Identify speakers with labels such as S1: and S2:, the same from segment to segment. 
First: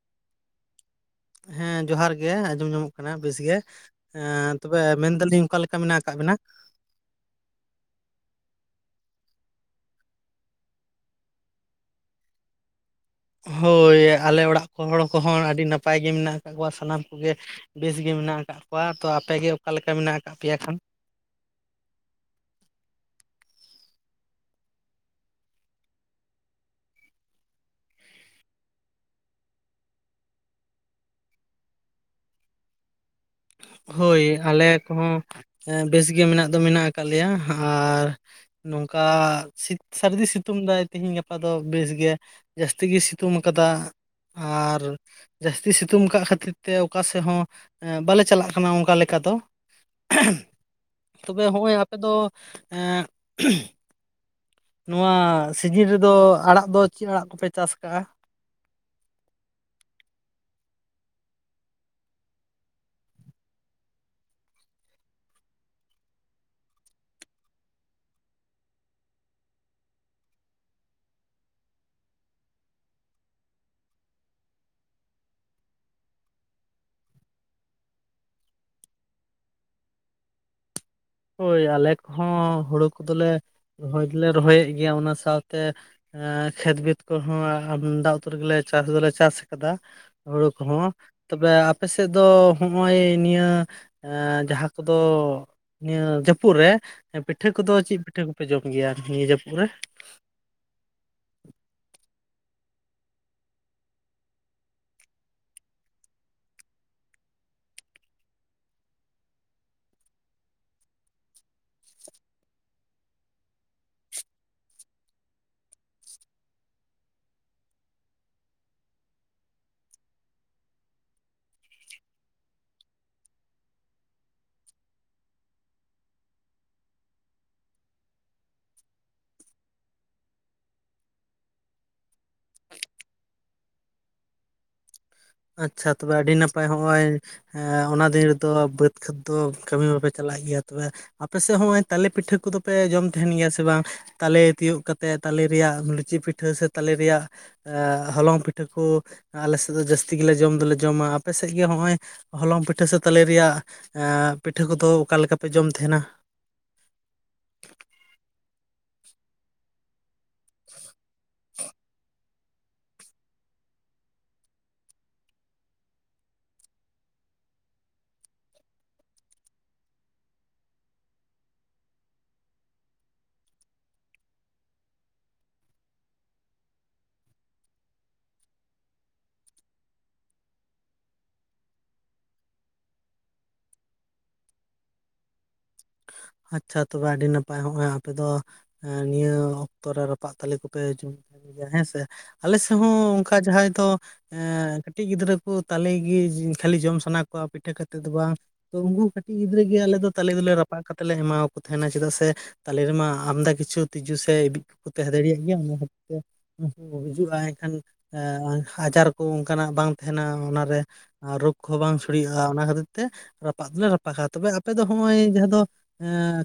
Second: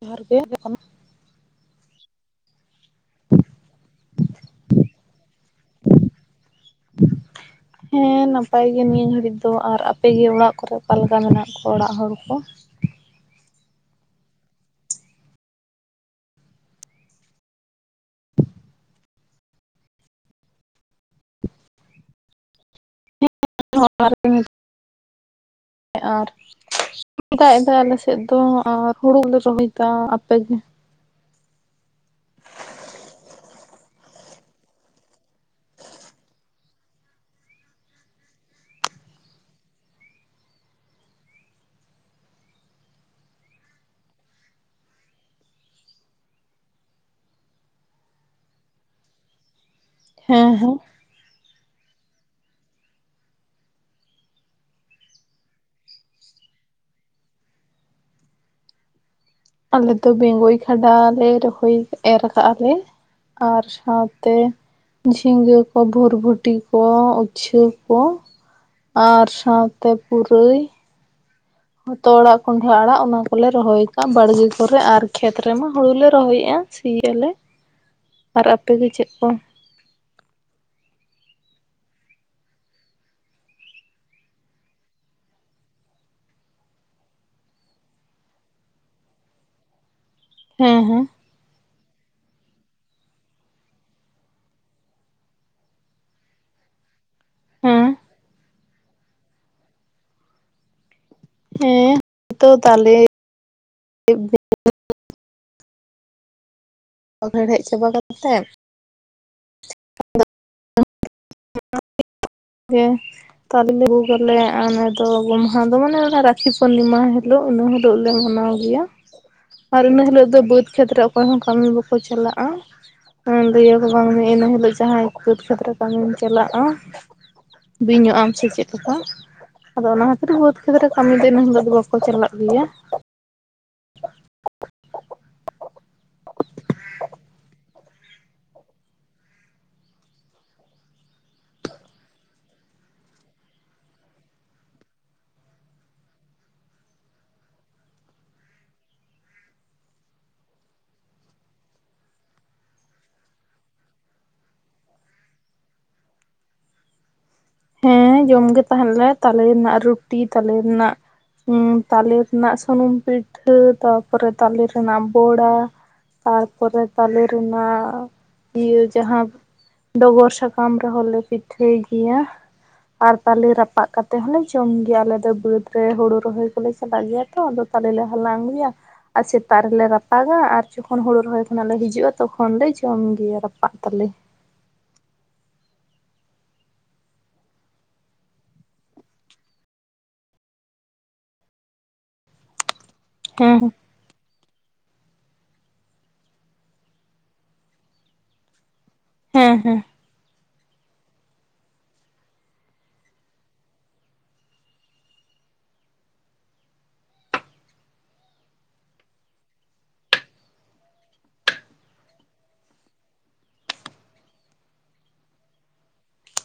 S1: ᱡᱚᱦᱟᱨ ᱜᱮ
S2: ᱦᱮᱸ ᱡᱚᱦᱟᱨ ᱜᱮ ᱟᱸᱡᱚᱢ ᱧᱟᱢᱚᱜ ᱠᱟᱱᱟ ᱵᱮᱥᱜᱮ ᱛᱚᱵᱮ ᱢᱮᱱᱫᱟᱞᱤᱧ ᱚᱠᱟ ᱠᱟ ᱢᱮᱱᱟᱜ ᱠᱟᱜ ᱵᱮᱱᱟ
S1: ᱦᱮᱸ ᱱᱟᱯᱟᱭ ᱜᱮ ᱱᱤᱭᱟᱹ ᱜᱷᱟᱹᱲᱤᱡ ᱫᱚ ᱟᱨ ᱟᱯᱮᱜ ᱜᱮ ᱚᱲᱟᱜ ᱠᱚᱨᱮ ᱚᱠᱟ ᱞᱮᱠᱟ ᱢᱮᱱᱟᱜ ᱠᱚᱣᱟ ᱚᱲᱟᱜ ᱦᱚᱲ ᱠᱚ
S2: ᱦᱳᱭ ᱟᱞᱮ ᱚᱲᱟᱜ ᱠᱚ ᱦᱚᱲ ᱠᱚᱦᱚᱸ ᱟᱹᱰᱤ ᱱᱟᱯᱟᱭ ᱜᱮ ᱢᱮᱱᱟᱜ ᱟᱠᱟᱜ ᱠᱚᱣᱟ ᱥᱟᱱᱟᱢ ᱠᱚᱜᱮ ᱵᱮᱥᱜ ᱜᱮ ᱢᱮᱱᱟᱜ ᱟᱠᱟᱫ ᱠᱚᱣᱟ ᱛᱚ ᱟᱯᱮᱜᱮ ᱚᱠᱟᱞᱮᱠᱟ ᱢᱮᱱᱟᱜ ᱟᱠᱟᱫ ᱯᱮᱭᱟ ᱠᱷᱟᱱ
S1: ᱟᱨ ᱫᱟᱜ ᱮᱫᱟ ᱟᱞ ᱥᱮᱫ ᱫᱚ ᱟᱨ ᱦᱩᱲᱩ ᱞᱮ ᱨᱚᱦᱚᱭ ᱫᱟ ᱟᱯᱮ
S2: ᱦᱳᱭ ᱟᱞᱮ ᱠᱚᱦᱚᱸ ᱵᱮᱥ ᱜᱮ ᱢᱮᱱᱟᱜ ᱫᱚ ᱢᱮᱱᱟᱜ ᱟᱠᱟᱫ ᱞᱮᱭᱟ ᱟᱨ ᱱᱚᱝᱠᱟ ᱥᱟᱹᱨᱫᱤ ᱥᱤᱛᱩᱝ ᱫᱟᱭ ᱛᱤᱦᱮᱧ ᱜᱟᱯᱟ ᱫᱚ ᱵᱮᱥ ᱜᱮ ᱡᱟᱹᱥᱛᱤ ᱜᱮᱭ ᱥᱤᱛᱩᱝ ᱟᱠᱟᱫᱟ ᱟᱨ ᱡᱟᱹᱥᱛᱤ ᱥᱤᱛᱩᱝ ᱠᱟᱜ ᱠᱷᱟᱹᱛᱤᱨ ᱛᱮ ᱚᱠᱟ ᱥᱮᱫ ᱦᱚᱸ ᱵᱟᱞᱮ ᱪᱟᱞᱟᱜ ᱠᱟᱱᱟ ᱚᱱᱠᱟ ᱞᱮᱠᱟ ᱫᱚ᱾
S1: ᱦᱮᱸ ᱦᱮᱸ
S2: ᱛᱚᱵᱮ ᱦᱚᱸᱜᱼᱚᱭ ᱟᱯᱮ ᱫᱚ ᱱᱚᱣᱟ ᱥᱤᱡᱤᱱ ᱨᱮᱫᱚ ᱟᱲᱟᱜ ᱫᱚ ᱪᱮᱫ ᱟᱲᱟᱜ ᱠᱚᱯᱮ ᱪᱟᱥ ᱠᱟᱜᱼᱟ?
S1: ᱟᱞᱮ ᱫᱚ ᱵᱮᱝᱜᱚᱭ ᱠᱷᱟᱰᱟ ᱞᱮ ᱨᱚᱦᱚᱭ ᱮᱨ ᱠᱟᱜᱼᱟ ᱞᱮ ᱟᱨ ᱥᱟᱶᱛᱮ ᱡᱷᱤᱸᱜᱟᱹ ᱠᱚ ᱵᱷᱩᱨᱵᱷᱩᱴᱤ ᱠᱚ ᱩᱪᱪᱷᱟᱹ ᱠᱚ ᱟᱨ ᱥᱟᱶᱛᱮ ᱯᱩᱨᱟᱹᱭ ᱦᱚᱛᱚᱜ ᱟᱲᱟᱜ ᱠᱚᱱᱰᱦᱟ ᱟᱲᱟᱜ ᱚᱱᱟ ᱠᱚᱞᱮ ᱨᱚᱦᱚᱭ ᱟᱠᱟᱜᱼᱟ᱾ᱵᱟᱲᱜᱮ ᱠᱚᱨᱮ ᱟᱨ ᱠᱷᱮᱛ ᱨᱮᱢᱟ ᱦᱩᱲᱩ ᱞᱮ ᱨᱚᱦᱚᱭᱮᱜᱼᱟ᱾ ᱥᱤ ᱭᱟᱞᱮ
S2: [inaudible]
S1: ᱟᱨ ᱟᱯᱮ ᱜᱮ ᱪᱮᱫ ᱠᱚ?
S2: ᱦᱳᱭ ᱟᱞᱮ ᱠᱚᱦᱚᱸ ᱦᱩᱲᱩ ᱠᱚᱫᱚᱞᱮ ᱨᱚᱦᱚᱭ ᱫᱚᱞᱮ ᱨᱚᱦᱚᱭᱮᱫ ᱜᱮᱭᱟ ᱚᱱᱟ ᱥᱟᱶᱛᱮ ᱮᱸ ᱠᱷᱮᱛ ᱵᱟᱹᱫ ᱠᱚᱦᱚᱸ ᱟᱢᱫᱟ ᱩᱛᱟᱨ ᱜᱮᱞᱮ ᱪᱟᱥ ᱫᱚᱞᱮ ᱪᱟᱥ ᱟᱠᱟᱫᱟ᱾ ᱦᱩᱲᱩ
S1: ᱦᱮᱸ
S2: ᱠᱚᱦᱚᱸ
S1: ᱦᱮᱸ
S2: ᱛᱚᱵᱮ ᱟᱯᱮ ᱥᱮᱫ ᱫᱚ ᱦᱚᱜᱼᱚᱭ ᱱᱤᱭᱟᱹ ᱡᱟᱦᱟᱸ ᱠᱚᱫᱚ ᱱᱤᱭᱟᱹ ᱡᱟᱹᱯᱩᱫ ᱨᱮ ᱯᱤᱴᱷᱟᱹ ᱠᱚᱫᱚ
S1: ᱦᱮᱸ
S2: ᱪᱮᱫ ᱯᱤᱴᱷᱟᱹ ᱠᱚᱯᱮ ᱡᱚᱢ ᱜᱮᱭᱟ ᱱᱤᱭᱟᱹ ᱡᱟᱹᱯᱩᱫ ᱨᱮ
S1: ᱦᱮᱸ ᱛᱚ ᱛᱟᱦᱮ ᱦᱮᱲᱦᱮᱫ ᱪᱟᱵᱟ ᱠᱟᱛᱮᱜ
S2: [inaudible]
S1: ᱜᱮ ᱛᱟᱞᱮ ᱞᱮ ᱵᱷᱩᱜ ᱟᱞᱮ ᱚᱱᱟ ᱫᱚ ᱜᱚᱢᱦᱟ ᱫᱚ ᱢᱟᱱᱮ ᱚᱱᱟ ᱨᱟᱠᱷᱤ ᱯᱩᱨᱱᱤᱢᱟ ᱦᱤᱞᱳᱜ ᱤᱱᱟᱹ ᱦᱤᱞᱳᱜ ᱞᱮ ᱢᱟᱱᱟᱣ ᱜᱮᱭᱟ ᱟᱨ ᱤᱱᱟᱹ ᱦᱤᱞᱳᱜ ᱫᱚ ᱵᱟᱹᱫᱽ ᱠᱷᱮᱛᱨᱮ ᱚᱠᱚᱭ ᱦᱚᱸ ᱠᱟᱹᱢᱤ ᱵᱟᱠᱚ ᱪᱟᱞᱟᱜᱼᱟ᱾ ᱫᱤᱭᱮ ᱵᱟᱝ ᱤᱱᱟᱹ ᱦᱤᱞᱳᱜ ᱡᱟᱦᱟᱸᱭ ᱵᱟᱹᱫᱽ ᱠᱷᱮᱸᱛ ᱨᱮ ᱠᱟᱹᱢᱤ ᱪᱟᱞᱟᱜᱼᱟ ᱵᱤᱧᱚᱜ ᱟᱢ ᱥᱮ ᱪᱮᱫ ᱠᱚ ᱟᱫᱚ ᱚᱱᱟ ᱠᱷᱟᱹᱛᱤᱨ ᱵᱟᱹᱫᱽ ᱠᱷᱮᱛᱨᱮ ᱠᱟᱹᱢᱤ ᱫᱚ ᱤᱱᱟᱹ ᱦᱤᱞᱳᱜ ᱫᱚ ᱵᱟᱠᱚ ᱪᱟᱞᱟᱜ ᱜᱮᱭᱟ᱾
S2: ᱟᱪᱪᱷᱟ ᱛᱚᱵᱮ ᱟᱹᱰᱤ ᱱᱟᱯᱟᱭ ᱦᱚᱸᱜᱼᱚᱭ ᱦᱮᱸ ᱚᱱᱟ ᱫᱤᱱ ᱨᱮᱫᱚ ᱵᱟᱹᱫᱽ ᱠᱷᱮᱛ ᱫᱚ ᱠᱟᱹᱢᱤ ᱵᱟᱯᱮ ᱪᱟᱞᱟᱜ ᱜᱮᱭᱟ ᱛᱚᱵᱮ ᱟᱯᱮ ᱥᱮᱫ ᱦᱚᱸᱜᱼᱚᱭ ᱛᱟᱞᱮ ᱯᱤᱴᱷᱟᱹ ᱠᱚᱫᱚᱯᱮ ᱡᱚᱢ ᱛᱟᱦᱮᱱ ᱜᱮᱭᱟ ᱥᱮ ᱵᱟᱝ? ᱛᱟᱞᱮ ᱛᱤᱭᱳᱜ ᱠᱟᱛᱮᱫ ᱛᱟᱞᱮ ᱨᱮᱭᱟᱜ ᱞᱩᱪᱤ ᱯᱤᱴᱷᱟᱹ ᱥᱮ ᱛᱟᱞᱮ ᱨᱮᱭᱟᱜ ᱦᱚᱞᱚᱝ ᱯᱤᱴᱷᱟᱹ ᱠᱚ ᱟᱞᱮ ᱥᱮᱫ ᱫᱚ ᱡᱟᱹᱥᱛᱤ ᱜᱮᱞᱮ ᱡᱚᱢ ᱫᱚᱞᱮ ᱡᱚᱢᱟ ᱟᱯᱮ ᱥᱮᱫ ᱜᱮ ᱱᱚᱜᱼᱚᱭ ᱦᱚᱞᱚᱝ ᱯᱤᱴᱷᱟᱹ ᱥᱮ ᱛᱟᱞᱮ ᱨᱮᱭᱟᱜ ᱯᱤᱴᱷᱟᱹ ᱠᱚᱫᱚ, ᱚᱠᱟ ᱞᱮᱠᱟ ᱯᱮ ᱡᱚᱢ ᱛᱟᱦᱮᱱᱟ?
S1: ᱦᱮᱸ ᱡᱚᱢ ᱜᱮ ᱛᱟᱦᱮᱱ ᱞᱮ, ᱛᱟᱞᱮ ᱨᱮᱱᱟᱜ ᱨᱩᱴᱤ ᱛᱟᱞᱮ ᱨᱮᱱᱟᱜ ᱦᱩᱸᱛᱟᱞᱮ ᱨᱮᱱᱟᱜ ᱥᱩᱱᱩᱢ ᱯᱤᱴᱷᱟᱹ ᱛᱟᱯᱚᱨᱮ ᱛᱟᱞᱮ ᱨᱮᱱᱟᱜ ᱵᱚᱲᱟ ᱛᱟᱨᱯᱚᱨᱮ ᱛᱟᱞᱮ ᱨᱮᱱᱟᱜ ᱤᱭᱟᱹ ᱡᱟᱦᱟᱸ ᱰᱚᱜᱚᱨ ᱥᱟᱠᱟᱢ ᱨᱮᱦᱚᱸ ᱞᱮ ᱯᱤᱴᱷᱟᱹᱭ ᱜᱮᱭᱟ᱾ ᱟᱨ ᱯᱟᱞᱮ ᱨᱟᱯᱟᱜ ᱠᱟᱛᱮ ᱦᱚᱸᱞᱮ ᱡᱚᱢ ᱜᱮᱭᱟ ᱾ᱟᱞᱮ ᱫᱚ ᱵᱟᱹᱫᱽ ᱨᱮ ᱦᱩᱲᱩ ᱨᱚᱦᱚᱭ ᱠᱚᱞᱮ ᱪᱟᱞᱟᱜ ᱜᱮᱭᱟ ᱛᱚ ᱟᱫᱚ ᱛᱟᱞᱮ ᱞᱮ ᱦᱟᱞᱟᱝ ᱟᱜᱩᱭᱟ ᱟᱨ ᱥᱮᱛᱟᱜ ᱨᱮᱞᱮ ᱨᱟᱯᱟᱜᱟ ᱟᱨ ᱡᱚᱠᱷᱚᱱ ᱦᱳᱲᱩ ᱨᱚᱦᱚᱭ ᱠᱷᱚᱱ ᱞᱮ ᱦᱤᱡᱩᱜᱼᱟ ᱛᱚᱠᱷᱚᱱ ᱞᱮ ᱡᱚᱢ ᱜᱮᱭᱟ ᱨᱟᱯᱟᱜ ᱛᱟᱞᱮ᱾
S2: ᱟᱪᱪᱷᱟ ᱛᱚᱵᱮ ᱟᱹᱰᱤ ᱱᱟᱯᱟᱭ ᱦᱚᱸᱜᱼᱚᱭ ᱟᱯᱮ ᱫᱚ ᱱᱤᱭᱟᱹ ᱚᱠᱛᱚ ᱨᱮ ᱨᱟᱯᱟᱜ ᱛᱟᱞᱮ ᱠᱚᱯᱮ ᱡᱚᱢ ᱜᱮᱭᱟ ᱦᱮᱸ ᱥᱮ ᱟᱞᱮ ᱥᱮᱫ ᱦᱚᱸ ᱚᱱᱠᱟ
S1: ᱦᱮᱸ
S2: ᱡᱟᱦᱟᱭ
S1: ᱦᱮᱸ
S2: ᱫᱚ ᱠᱟᱹᱴᱤᱡ ᱜᱤᱫᱽᱨᱟᱹ ᱠᱚ ᱛᱟᱞᱮ ᱜᱤ ᱠᱷᱟᱹᱞᱤ ᱡᱚᱢ ᱥᱟᱱᱟ ᱠᱚᱣᱟ᱾ ᱯᱤᱴᱷᱟᱹ ᱠᱟᱛᱮᱫ ᱫᱚ ᱵᱟᱝ ᱛᱚ ᱩᱱᱠᱩ ᱠᱟᱹᱴᱤᱡ
S1: ᱦᱮᱸ
S2: ᱜᱤᱫᱽᱨᱟᱹ ᱜᱮ ᱟᱞᱮ ᱫᱚ ᱛᱟᱞᱮ ᱫᱚ ᱨᱟᱯᱟᱜ ᱠᱟᱛᱮᱫ ᱞᱮ ᱮᱢᱟ ᱠᱚ ᱛᱟᱦᱮᱱᱟ᱾ᱪᱮᱫᱟᱜ ᱥᱮ ᱛᱟᱞᱮ ᱨᱮᱢᱟ ᱟᱢᱫᱟ ᱠᱤᱪᱷᱩ ᱛᱤᱡᱩ ᱥᱮ ᱮᱵᱤᱡ ᱠᱚᱠᱚ ᱛᱟᱦᱮᱸ ᱫᱟᱲᱮᱭᱟᱜ ᱜᱮᱭᱟ ᱚᱱᱟ ᱠᱷᱟᱛᱤᱨ ᱛᱮ ᱜᱩᱡᱩᱜᱼᱟᱭ ᱮᱱᱠᱷᱟᱱ ᱟᱡᱟᱨ ᱠᱚ ᱚᱱᱠᱟᱱᱟᱜ ᱵᱟᱝ ᱛᱟᱦᱮᱱᱟ ᱚᱱᱟᱨᱮ ᱨᱳᱜᱽ ᱠᱚᱦᱚᱸ ᱵᱟᱝ ᱥᱲᱤᱭᱟᱹᱜᱼᱟ, ᱚᱱᱟ ᱠᱷᱟᱹᱛᱤᱨ ᱛᱮ ᱨᱟᱯᱟᱜ ᱫᱚᱞᱮ ᱨᱟᱯᱟᱜᱟ ᱛᱚᱵᱮ ᱟᱯᱮ ᱫᱚ ᱱᱚᱜᱼᱚᱭ ᱡᱟᱦᱟᱸ ᱫᱚ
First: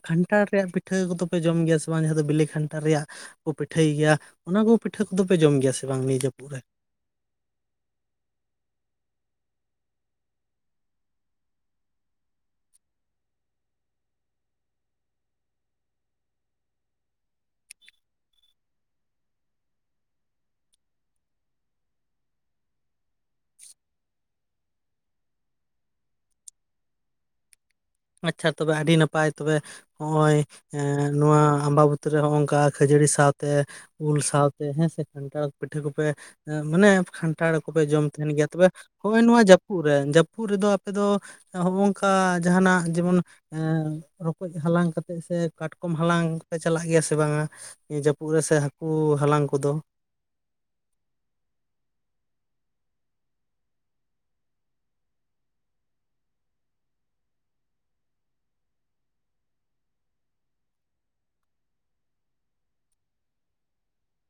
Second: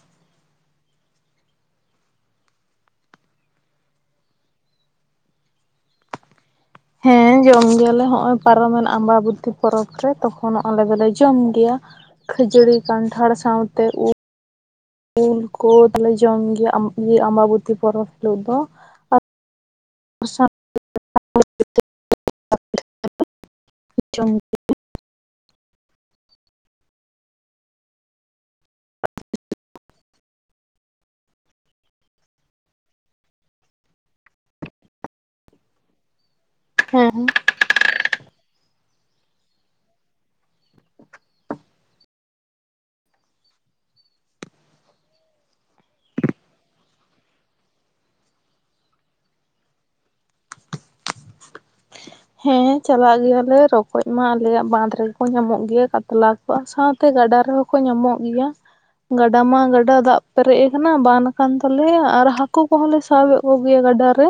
S2: ᱠᱷᱟᱱᱴᱷᱟᱲ ᱨᱮᱭᱟᱜ ᱯᱤᱴᱷᱟᱹ ᱠᱚᱫᱚᱯᱮ ᱡᱚᱢ ᱜᱮᱭᱟ ᱥᱮ ᱵᱟᱝ? ᱡᱟᱦᱟᱸ ᱫᱚ ᱵᱤᱞᱤ ᱠᱷᱟᱱᱴᱷᱟᱲ ᱨᱮᱭᱟᱜ ᱠᱚ ᱯᱤᱴᱷᱟᱹᱭ ᱜᱮᱭᱟ᱾ ᱚᱱᱟ ᱠᱚ ᱯᱤᱴᱷᱟᱹ ᱠᱚᱫᱚ ᱯᱮ ᱡᱚᱢ ᱜᱮᱭᱟ ᱥᱮ ᱵᱟᱝ? ᱱᱤᱭᱟᱹ ᱡᱟᱹᱯᱩᱫ ᱨᱮ
S1: ᱦᱮᱸ ᱡᱚᱢ ᱜᱮᱭᱟᱞᱮ ᱱᱚᱜᱼᱚᱭ ᱯᱟᱨᱚᱢᱮᱱ ᱟᱢᱵᱟᱵᱚᱛᱤ ᱯᱚᱨᱚᱵᱽ ᱨᱮ ᱛᱚᱠᱷᱚᱱ ᱟᱞᱮ ᱫᱚᱞᱮ ᱡᱚᱢ ᱜᱮᱭᱟ ᱾ ᱠᱷᱟᱹᱡᱟᱹᱲᱤ ᱠᱟᱱᱴᱷᱟᱲ ᱥᱟᱶᱛᱮ ᱩᱞ ᱾ ᱩᱞ ᱠᱚ ᱫᱚᱞᱮ ᱡᱚᱢ ᱜᱮᱭᱟ ᱟᱢᱵᱟᱵᱚᱛᱤ ᱯᱚᱨᱚᱵᱽ ᱦᱤᱞᱳᱜ ᱫᱚ ᱾ [inaudible]
S2: ᱟᱪᱪᱷᱟ ᱛᱚᱵᱮ ᱟᱹᱰᱤ ᱱᱟᱯᱟᱭ ᱛᱚᱵᱮ ᱾ ᱦᱚᱸᱜᱼᱚᱭ ᱮᱸ ᱱᱚᱣᱟ ᱟᱢᱵᱟᱵᱩᱛᱤ ᱨᱮ ᱱᱚᱜᱼᱚᱝᱠᱟ ᱠᱷᱟᱹᱡᱟᱹᱲᱤ ᱥᱟᱶᱛᱮᱼᱼ ᱩᱞ ᱥᱟᱶᱛᱮ ᱦᱮᱸᱥᱮ ᱠᱷᱟᱱᱴᱷᱟᱲ ᱯᱤᱴᱷᱟᱹ ᱠᱚᱯᱮ ᱢᱟᱱᱮ
S1: ᱦᱮᱸ
S2: ᱠᱷᱟᱱᱴᱷᱟᱲ ᱠᱚᱯᱮ ᱡᱚᱢ ᱛᱟᱦᱮᱱ ᱜᱮᱭᱟ ᱛᱚᱵᱮᱼᱼ ᱦᱳᱭ ᱱᱚᱣᱟ ᱡᱟᱹᱯᱩᱫ ᱨᱮ ᱡᱟᱹᱯᱩᱫ ᱨᱮᱫᱚ ᱟᱯᱮ ᱫᱚ ᱦᱚᱜᱼᱚᱝᱠᱟ ᱡᱟᱦᱟᱱᱟᱜᱼᱼ ᱡᱮᱢᱚᱱ ᱨᱚᱠᱚᱡ ᱦᱟᱞᱟᱝ ᱠᱟᱛᱮᱜ ᱥᱮ ᱠᱟᱴᱠᱚᱢ ᱦᱟᱞᱟᱝ ᱯᱮ ᱪᱟᱞᱟᱜ ᱜᱮᱭᱟ ᱥᱮ ᱵᱟᱝᱟ? ᱤᱭᱟᱹ ᱡᱟᱹᱯᱩᱫ ᱨᱮᱥᱮ ᱦᱟᱹᱠᱩ ᱦᱟᱞᱟᱝ ᱠᱚᱫᱚ ᱾
S1: ᱦᱮᱸ ᱪᱟᱞᱟᱜ ᱜᱮᱭᱟᱞᱮ ᱨᱚᱠᱚᱡ ᱢᱟ ᱟᱞᱮᱭᱟᱜ ᱵᱟᱸᱫ ᱨᱮᱜᱮ ᱠᱚ ᱧᱟᱢᱚᱜ ᱜᱮ ᱠᱟᱛᱞᱟᱼᱼ ᱥᱟᱶᱛᱮ ᱜᱟᱰᱟ ᱨᱮᱦᱚᱸ ᱠᱚ ᱧᱟᱢᱚᱜ ᱜᱮᱭᱟ ᱾ ᱜᱟᱰᱟ ᱢᱟ ᱜᱟᱰᱟ ᱫᱟᱜ ᱯᱮᱨᱮᱡ ᱟᱠᱟᱱᱟ ᱵᱟᱱ ᱟᱠᱟᱱ ᱛᱟᱞᱮᱭᱟ ᱟᱨ ᱦᱟᱹᱠᱩ ᱠᱚᱦᱚᱸ ᱞᱮᱼᱼ ᱥᱟᱵ ᱮᱫ ᱠᱚ ᱜᱮᱭᱟ ᱜᱟᱰᱟ ᱨᱮ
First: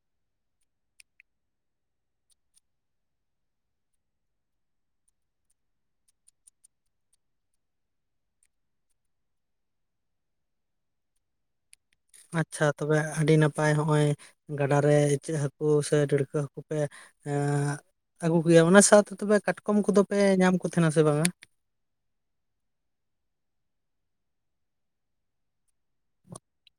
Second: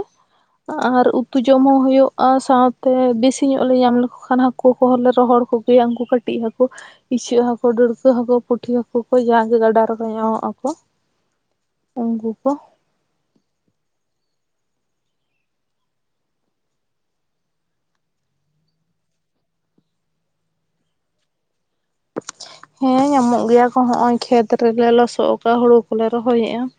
S1: ᱟᱨ ᱩᱛᱩ ᱡᱚᱢ ᱦᱚᱸ ᱦᱳᱭᱳᱜᱼᱟ ᱥᱟᱶᱼᱼ ᱛᱮ ᱵᱮᱥᱤ ᱧᱚᱜ ᱞᱮ ᱧᱟᱢ ᱞᱮᱠᱚ ᱠᱷᱟᱱ ᱦᱟᱹᱠᱩ ᱠᱚᱦᱚᱸ ᱞᱮ ᱨᱚᱦᱚᱲ ᱠᱚ ᱜᱮᱭᱟ ᱩᱱᱠᱩ ᱠᱟᱹᱴᱤᱡ ᱦᱟᱹᱠᱩ᱾ ᱤᱪᱟᱹᱜ ᱦᱟᱹᱠᱩ ᱰᱟᱹᱲᱠᱟᱹ ᱦᱟᱹᱠᱩ ᱯᱩᱴᱷᱤ ᱦᱟᱹᱠᱩ ᱠᱚ ᱡᱟ ᱜᱮ ᱜᱟᱰᱟ ᱨᱮᱠᱚ ᱧᱟᱢᱚᱜ ᱟᱠᱚ ᱾
S2: ᱟᱪᱪᱷᱟ ᱛᱚᱵᱮ ᱟᱹᱰᱤ ᱱᱟᱯᱟᱭ ᱦᱚᱸᱜᱼᱚᱭ ᱜᱟᱰᱟᱨᱮ ᱤᱪᱟᱹᱜ ᱦᱟᱹᱠᱩ ᱥᱮ ᱰᱟᱹᱲᱠᱟᱹ ᱦᱟᱹᱠᱩ ᱯᱮᱼᱼ ᱮᱸᱻ ᱟᱹᱜᱩ ᱠᱚ ᱜᱮᱭᱟ ᱚᱱᱟ ᱥᱟᱶᱛᱮ ᱛᱚᱵᱮ ᱠᱟᱴᱠᱚᱢ ᱠᱚᱫᱚ ᱯᱮ ᱧᱟᱢ ᱠᱚ ᱛᱟᱦᱮᱱᱟ ᱥᱮ ᱵᱟᱝᱼᱟ?
S1: ᱦᱮᱸ ᱧᱟᱢᱚᱜ ᱜᱮᱭᱟ ᱠᱚ ᱦᱚᱸᱜᱼᱚᱭ ᱠᱷᱮᱛ ᱨᱮ ᱞᱮ ᱞᱚᱥᱚᱫ ᱟᱠᱟᱜᱼᱟ ᱦᱩᱲᱩ ᱠᱚᱞᱮ ᱨᱚᱦᱚᱭᱮᱫᱼᱟ ᱾